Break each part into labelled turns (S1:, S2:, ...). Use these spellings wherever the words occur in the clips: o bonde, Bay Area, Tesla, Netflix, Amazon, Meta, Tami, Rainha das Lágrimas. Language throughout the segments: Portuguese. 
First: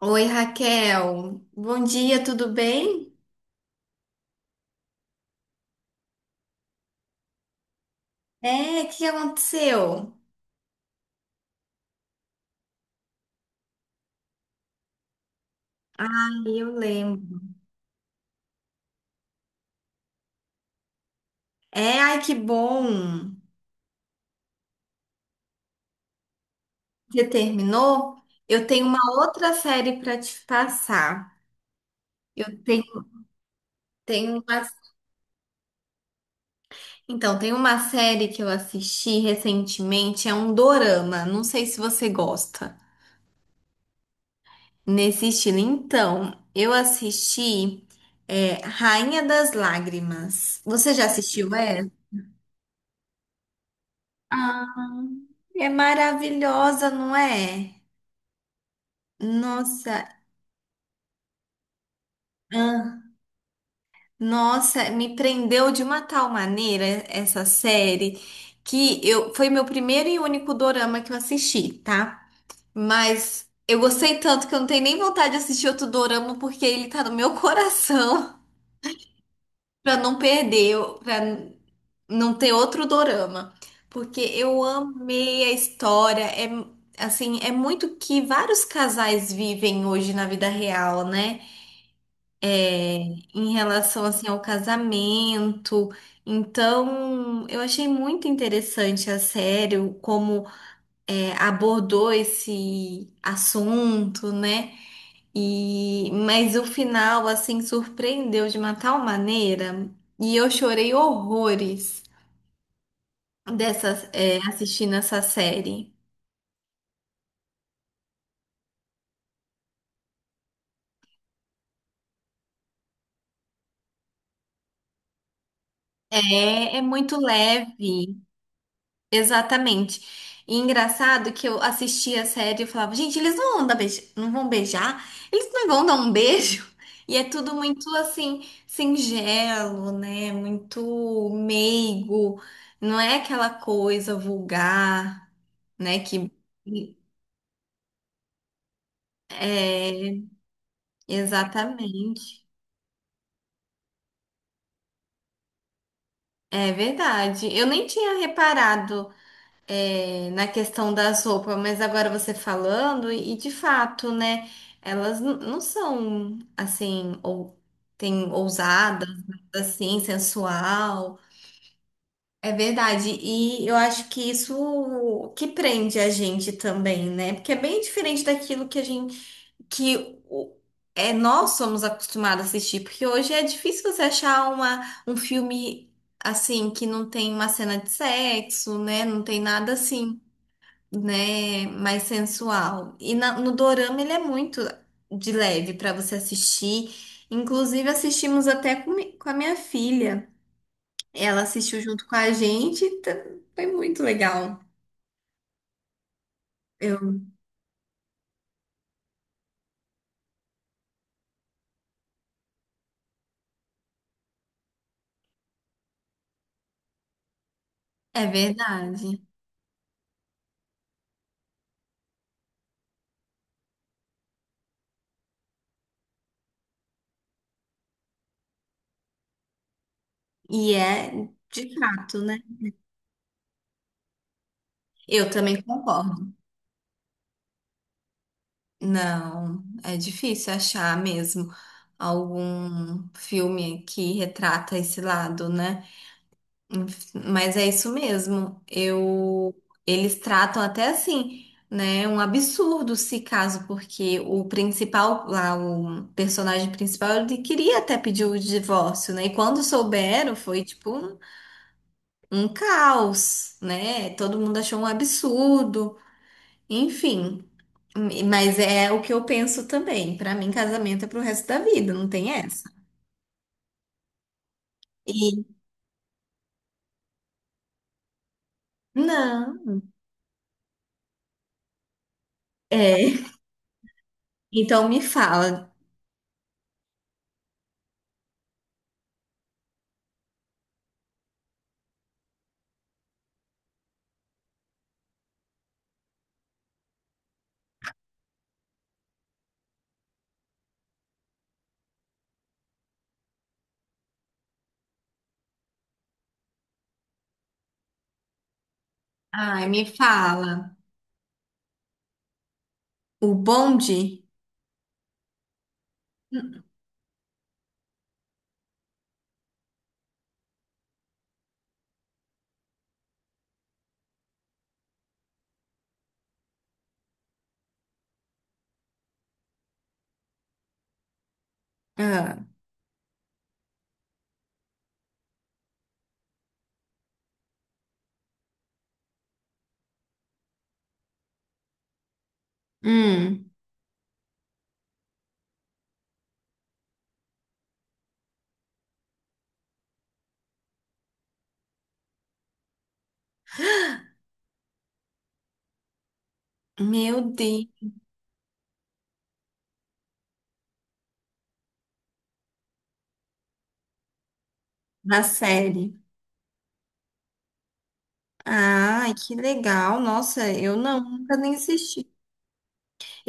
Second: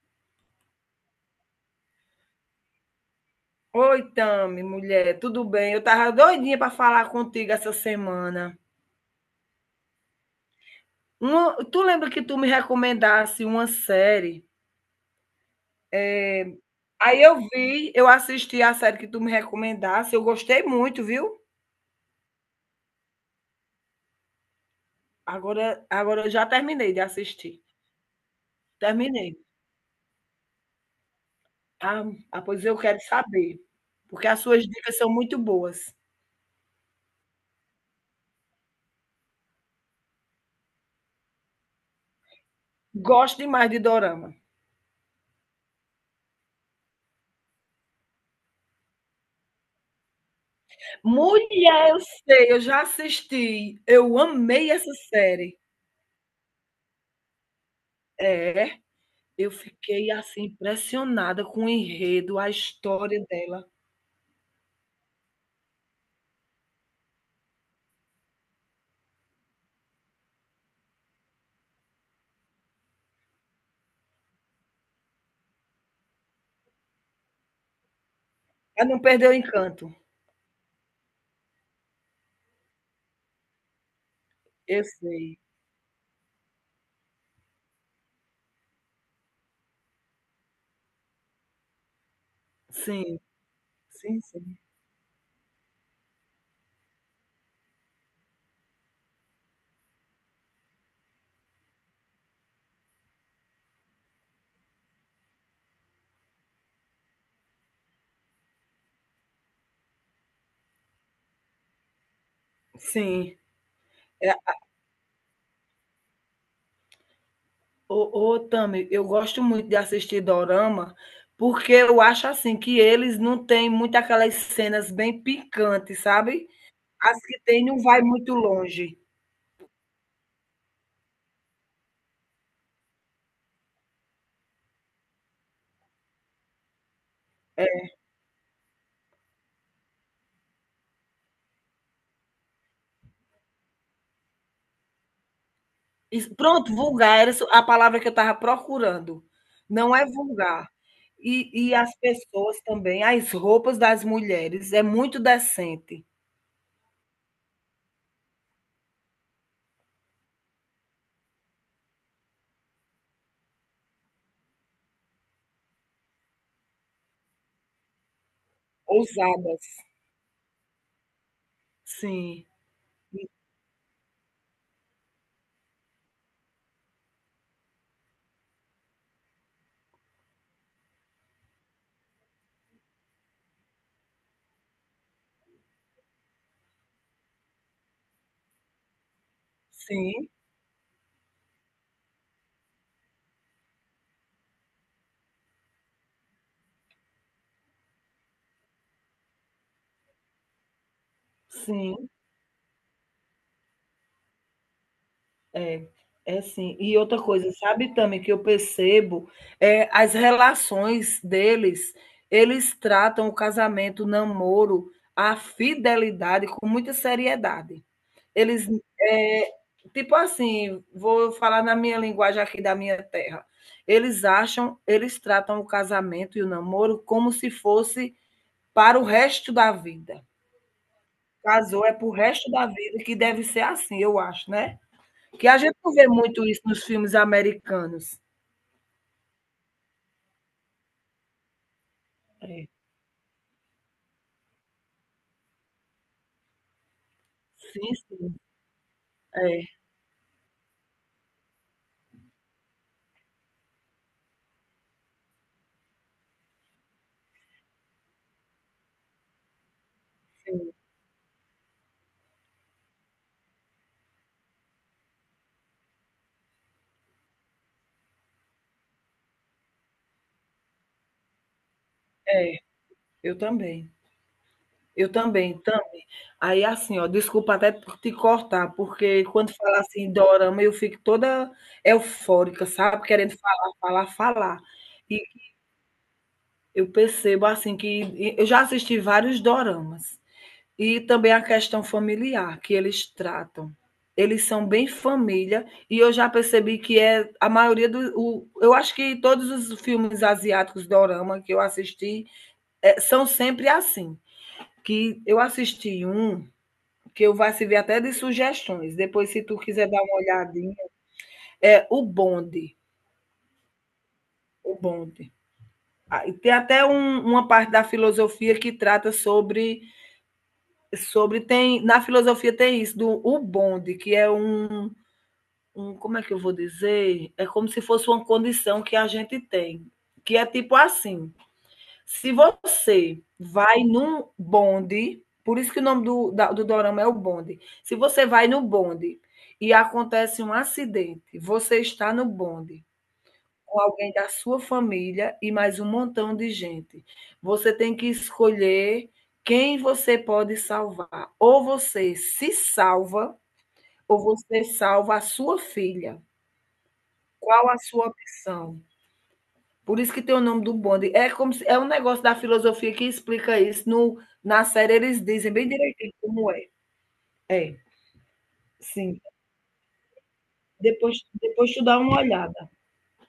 S1: Oi, Raquel. Bom dia, tudo bem?
S2: Oi, Tami, mulher, tudo bem? Eu tava doidinha para falar contigo essa semana.
S1: É, o que aconteceu?
S2: Uma- tu lembra que tu me recomendasse uma série?
S1: Ai, eu
S2: Aí eu
S1: lembro.
S2: vi, eu assisti a série que tu me recomendasse, eu gostei muito, viu?
S1: É, ai, que bom.
S2: Agora eu já terminei de
S1: Você
S2: assistir.
S1: terminou? Eu tenho uma
S2: Terminei.
S1: outra série para te passar.
S2: Ah,
S1: Eu
S2: Pois eu
S1: tenho,
S2: quero saber, porque
S1: tenho
S2: as
S1: uma...
S2: suas dicas são muito boas.
S1: Então, tem uma série que eu assisti recentemente, é um dorama. Não sei se você gosta.
S2: Gosto demais de dorama.
S1: Nesse estilo. Então, eu assisti Rainha das Lágrimas. Você já assistiu essa?
S2: Mulher, eu sei, eu já assisti. Eu amei essa série.
S1: É maravilhosa, não é?
S2: É. Eu
S1: Nossa,
S2: fiquei, assim, impressionada com o enredo, a
S1: ah,
S2: história dela.
S1: nossa, me prendeu de uma tal maneira essa série que eu foi meu primeiro e único dorama que eu assisti, tá? Mas eu gostei tanto que eu não tenho nem vontade de assistir outro dorama porque ele tá no meu coração.
S2: Ela não perdeu o encanto.
S1: Pra não perder, pra não ter outro dorama, porque eu
S2: Eu sei.
S1: amei a história, é assim, é muito que vários casais vivem hoje na vida real, né?
S2: Sim,
S1: Em relação
S2: sim,
S1: assim ao
S2: sim.
S1: casamento. Então, eu achei muito interessante a série como abordou esse assunto, né? E mas o final assim surpreendeu de uma tal maneira e eu chorei horrores
S2: Sim. É,
S1: assistindo essa série.
S2: ô ô Tami, eu gosto muito de assistir dorama, porque eu acho, assim, que eles não têm muito aquelas cenas bem picantes, sabe.
S1: É, é muito
S2: As que tem não vai
S1: leve.
S2: muito longe.
S1: Exatamente. E engraçado que eu assistia a série e eu falava, gente, eles não vão dar não vão beijar, eles não vão dar um beijo. E é tudo muito assim, singelo, né? Muito meigo, não é aquela coisa vulgar, né? Que
S2: Isso, pronto, vulgar era a palavra que eu estava procurando. Não é
S1: é
S2: vulgar. E as
S1: exatamente.
S2: pessoas também, as roupas das mulheres é muito decente,
S1: É verdade. Eu nem tinha reparado. É, na questão das roupas, mas agora você falando, e de fato, né? Elas não são assim, ou tem ousadas,
S2: ousadas.
S1: assim, sensual.
S2: Sim,
S1: É verdade, e eu acho que isso que prende a gente também, né? Porque é bem diferente daquilo que a gente, que o- é, nós somos acostumados a assistir, porque hoje é difícil você achar uma, um filme assim que não tem uma cena de sexo, né? Não tem nada assim
S2: sim,
S1: né, mais sensual. E no dorama ele é muito de leve para você assistir. Inclusive assistimos até com, com a minha filha. Ela assistiu junto
S2: sim.
S1: com a gente, foi muito legal.
S2: É, é sim. E outra
S1: Eu,
S2: coisa, sabe também que eu percebo é as relações deles, eles tratam o casamento, o namoro, a fidelidade com muita seriedade.
S1: é
S2: Eles,
S1: verdade.
S2: eh, tipo assim, vou falar na minha linguagem aqui da minha terra. Eles acham, eles tratam o casamento e o namoro como se fosse para o resto da vida.
S1: E é de
S2: Casou é para o
S1: fato, né?
S2: resto da vida que deve ser assim, eu acho, né?
S1: Eu
S2: Que a
S1: também
S2: gente não vê
S1: concordo.
S2: muito isso nos filmes americanos.
S1: Não, é difícil achar mesmo
S2: É.
S1: algum filme que retrata esse lado, né? Mas é isso
S2: Sim, sim.
S1: mesmo. Eu,
S2: É,
S1: eles tratam até assim, né? Um absurdo se caso, porque o principal, lá, o personagem principal, ele queria até pedir o divórcio, né? E quando souberam, foi
S2: sim,
S1: tipo um, um caos, né? Todo mundo achou um absurdo, enfim. Mas é o que eu penso também. Para mim, casamento é pro resto da vida, não tem
S2: é.
S1: essa.
S2: Eu também. Eu
S1: E
S2: também, também. Aí, assim, ó, desculpa até por te cortar, porque quando
S1: não,
S2: fala assim, dorama, eu fico toda eufórica, sabe?
S1: é.
S2: Querendo falar, falar, falar.
S1: Então me
S2: E
S1: fala.
S2: eu percebo, assim, que eu já assisti vários doramas. E também a questão familiar que eles tratam. Eles são bem família e eu já percebi que é a maioria do o, eu acho que todos os filmes asiáticos dorama que eu assisti são sempre assim. Que eu assisti um que eu vai servir até de sugestões. Depois, se tu
S1: Ai, me
S2: quiser dar uma olhadinha,
S1: fala.
S2: é o bonde,
S1: O bonde?
S2: o bonde. Ah, e tem até um- uma parte da filosofia que trata sobre tem na filosofia tem isso do o bonde, que é um, como é que eu vou dizer? É como se fosse uma condição que a gente tem, que é tipo assim: se
S1: Ah,
S2: você vai num bonde, por isso que o nome do, da- do dorama é o bonde, se você vai no bonde e acontece um acidente, você está no bonde
S1: hum,
S2: com alguém da sua família e mais um montão de gente. Você tem que escolher quem você pode salvar. Ou você se salva, ou você salva a sua filha.
S1: meu Deus,
S2: Qual a sua opção? Por isso que tem o nome do bonde. É como se, é um negócio da filosofia que explica isso. No, na série
S1: na
S2: eles dizem bem
S1: série.
S2: direitinho como é. É,
S1: Ai,
S2: sim.
S1: que legal. Nossa, eu não,
S2: Depois,
S1: nunca nem
S2: depois tu dá
S1: assisti.
S2: uma olhada.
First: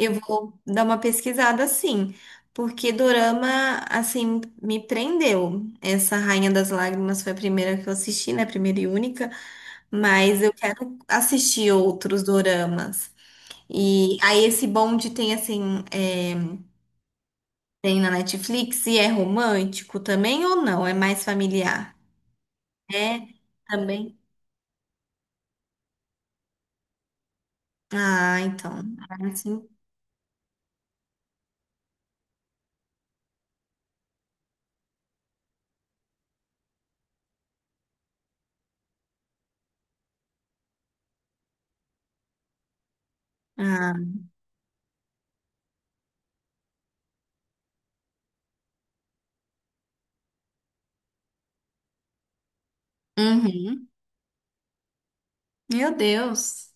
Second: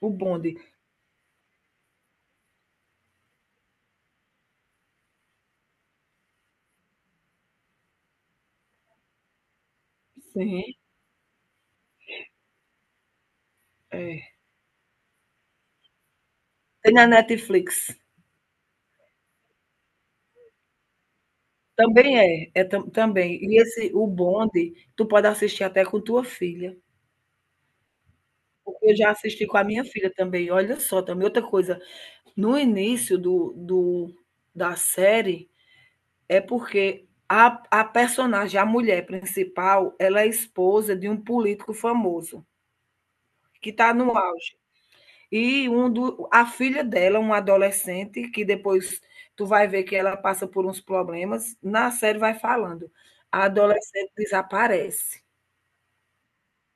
S2: O
S1: vou
S2: bonde.
S1: dar uma pesquisada sim, porque dorama, assim, me prendeu. Essa Rainha das Lágrimas foi a primeira que eu assisti, né? Primeira e única, mas eu
S2: Sim,
S1: quero assistir outros doramas. E
S2: é.
S1: aí esse bonde tem, assim, é,
S2: Tem na Netflix.
S1: tem na Netflix e é romântico também ou não? É mais familiar?
S2: Também é, é tam-
S1: É,
S2: também. E esse, o
S1: também.
S2: bonde, tu pode assistir até com tua filha.
S1: Ah,
S2: Porque
S1: então.
S2: eu já
S1: Ah,
S2: assisti com a
S1: sim.
S2: minha filha também. Olha só, também outra coisa. No início da série, é porque a personagem, a mulher principal, ela é esposa de um político famoso, que está
S1: Ah.
S2: no auge. E um do, a filha dela, uma adolescente, que depois tu vai ver que ela passa por uns problemas, na série vai falando. A
S1: Uhum.
S2: adolescente desaparece.
S1: Meu Deus.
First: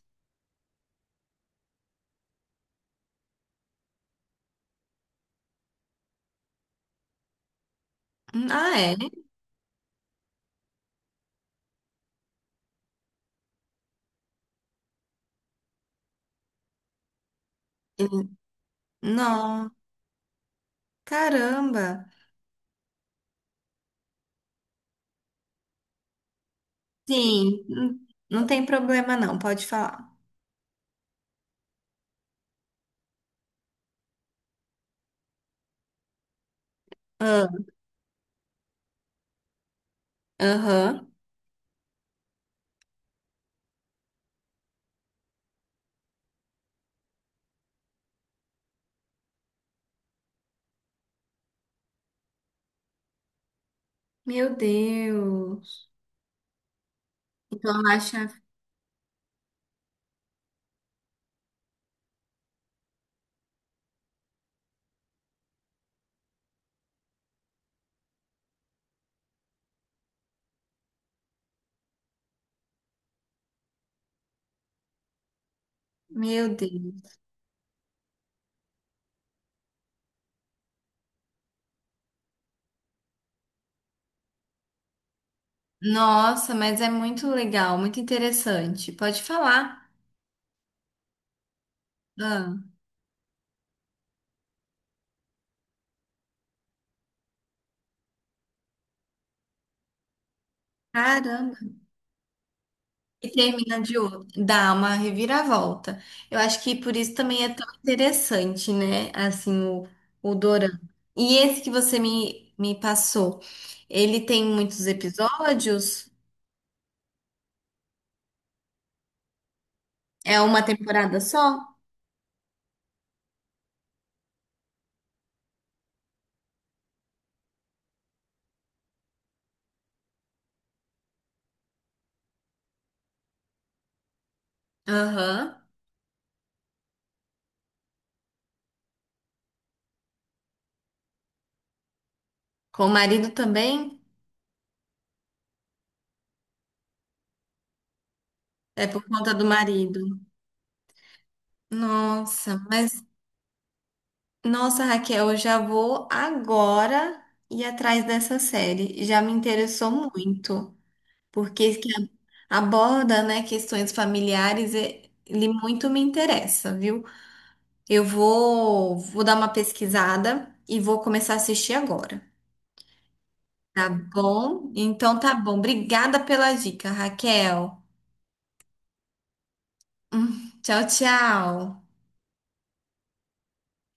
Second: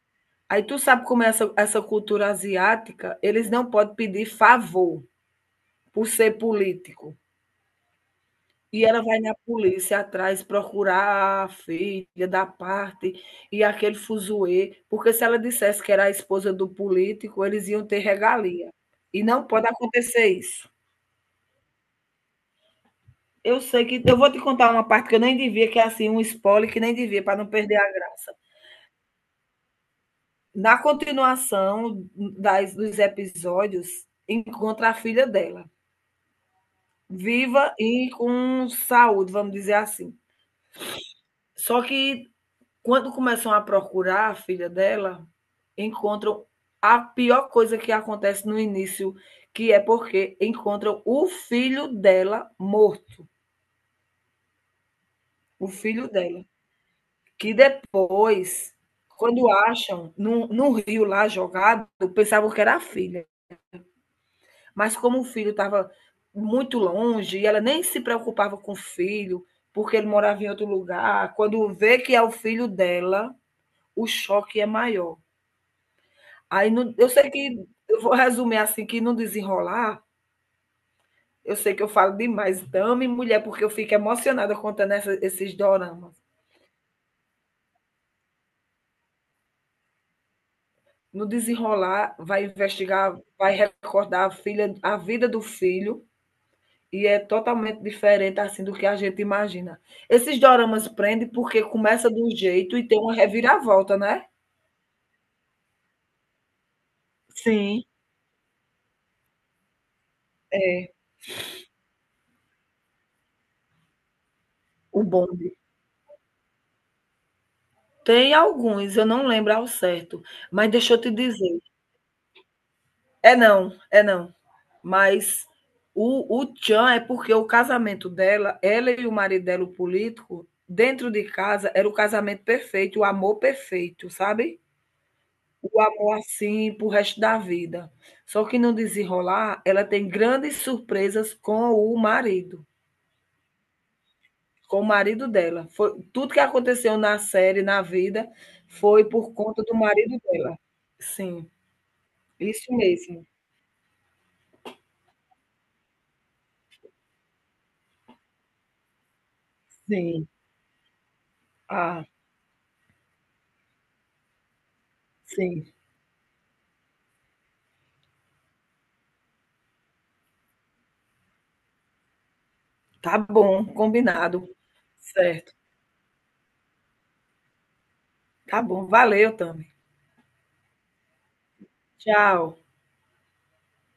S2: Aí tu sabe como é essa, essa cultura asiática, eles não podem pedir favor por ser político.
S1: Ah,
S2: E
S1: é?
S2: ela vai na polícia atrás procurar a filha da parte e aquele fuzuê, porque se ela dissesse que era a esposa do político, eles iam ter
S1: Hum,
S2: regalia. E não pode
S1: Não.
S2: acontecer isso.
S1: Caramba.
S2: Eu sei que eu vou te contar uma parte que eu nem devia, que é assim um spoiler que nem devia para não
S1: Sim,
S2: perder a graça.
S1: não tem problema não, pode falar.
S2: Na continuação das dos episódios, encontra a filha dela,
S1: Ah,
S2: viva e com saúde, vamos dizer assim.
S1: aham.
S2: Só que quando começam a procurar a filha dela, encontram a pior coisa que acontece no início, que é porque encontram o filho dela morto,
S1: Meu
S2: o
S1: Deus.
S2: filho dela, que
S1: Então, acha...
S2: depois, quando acham num rio lá jogado, pensavam que era a filha, mas como o filho estava muito longe e ela nem se preocupava com o filho, porque ele morava em outro lugar, quando vê que é o filho dela, o choque é maior.
S1: Meu
S2: Aí no eu
S1: Deus.
S2: sei que eu vou resumir, assim, que no desenrolar, eu sei que eu falo demais, dama e mulher, porque eu fico emocionada contando essa esses doramas.
S1: Nossa, mas é muito legal, muito interessante. Pode falar.
S2: No desenrolar, vai
S1: Ah,
S2: investigar, vai recordar a filha a vida do filho, e é totalmente diferente, assim, do que a gente imagina. Esses doramas prende,
S1: caramba.
S2: porque começa de um jeito e tem uma
S1: E termina
S2: reviravolta,
S1: de
S2: né?
S1: outro, dá uma reviravolta. Eu acho que por isso também é tão
S2: Sim,
S1: interessante, né? Assim, o dorama. E esse que você me, me passou, ele tem muitos
S2: o bonde.
S1: episódios?
S2: Tem alguns, eu não lembro ao certo,
S1: É uma
S2: mas deixa eu te
S1: temporada só?
S2: dizer é não, é não. Mas o tchan é porque o casamento dela, ela e o marido dela, o político, dentro de casa, era o casamento perfeito, o amor perfeito, sabe?
S1: Aham.
S2: O amor assim pro resto da vida. Só que no desenrolar, ela tem grandes surpresas
S1: Com o marido também?
S2: com o marido dela. Foi, tudo que aconteceu na série, na vida,
S1: É por
S2: foi
S1: conta
S2: por
S1: do
S2: conta do
S1: marido.
S2: marido dela. Sim,
S1: Nossa,
S2: isso
S1: mas
S2: mesmo.
S1: nossa, Raquel, eu já vou agora ir atrás dessa série. Já me interessou
S2: Sim,
S1: muito. Porque que
S2: ah,
S1: aborda, né, questões familiares, e- ele
S2: sim.
S1: muito me interessa, viu? Eu vou, vou dar uma pesquisada e vou começar a assistir agora,
S2: Tá bom,
S1: tá
S2: combinado.
S1: bom? Então tá
S2: Certo.
S1: bom. Obrigada pela dica, Raquel.
S2: Tá bom, valeu, Tami.
S1: Tchau, tchau.
S2: Tchau.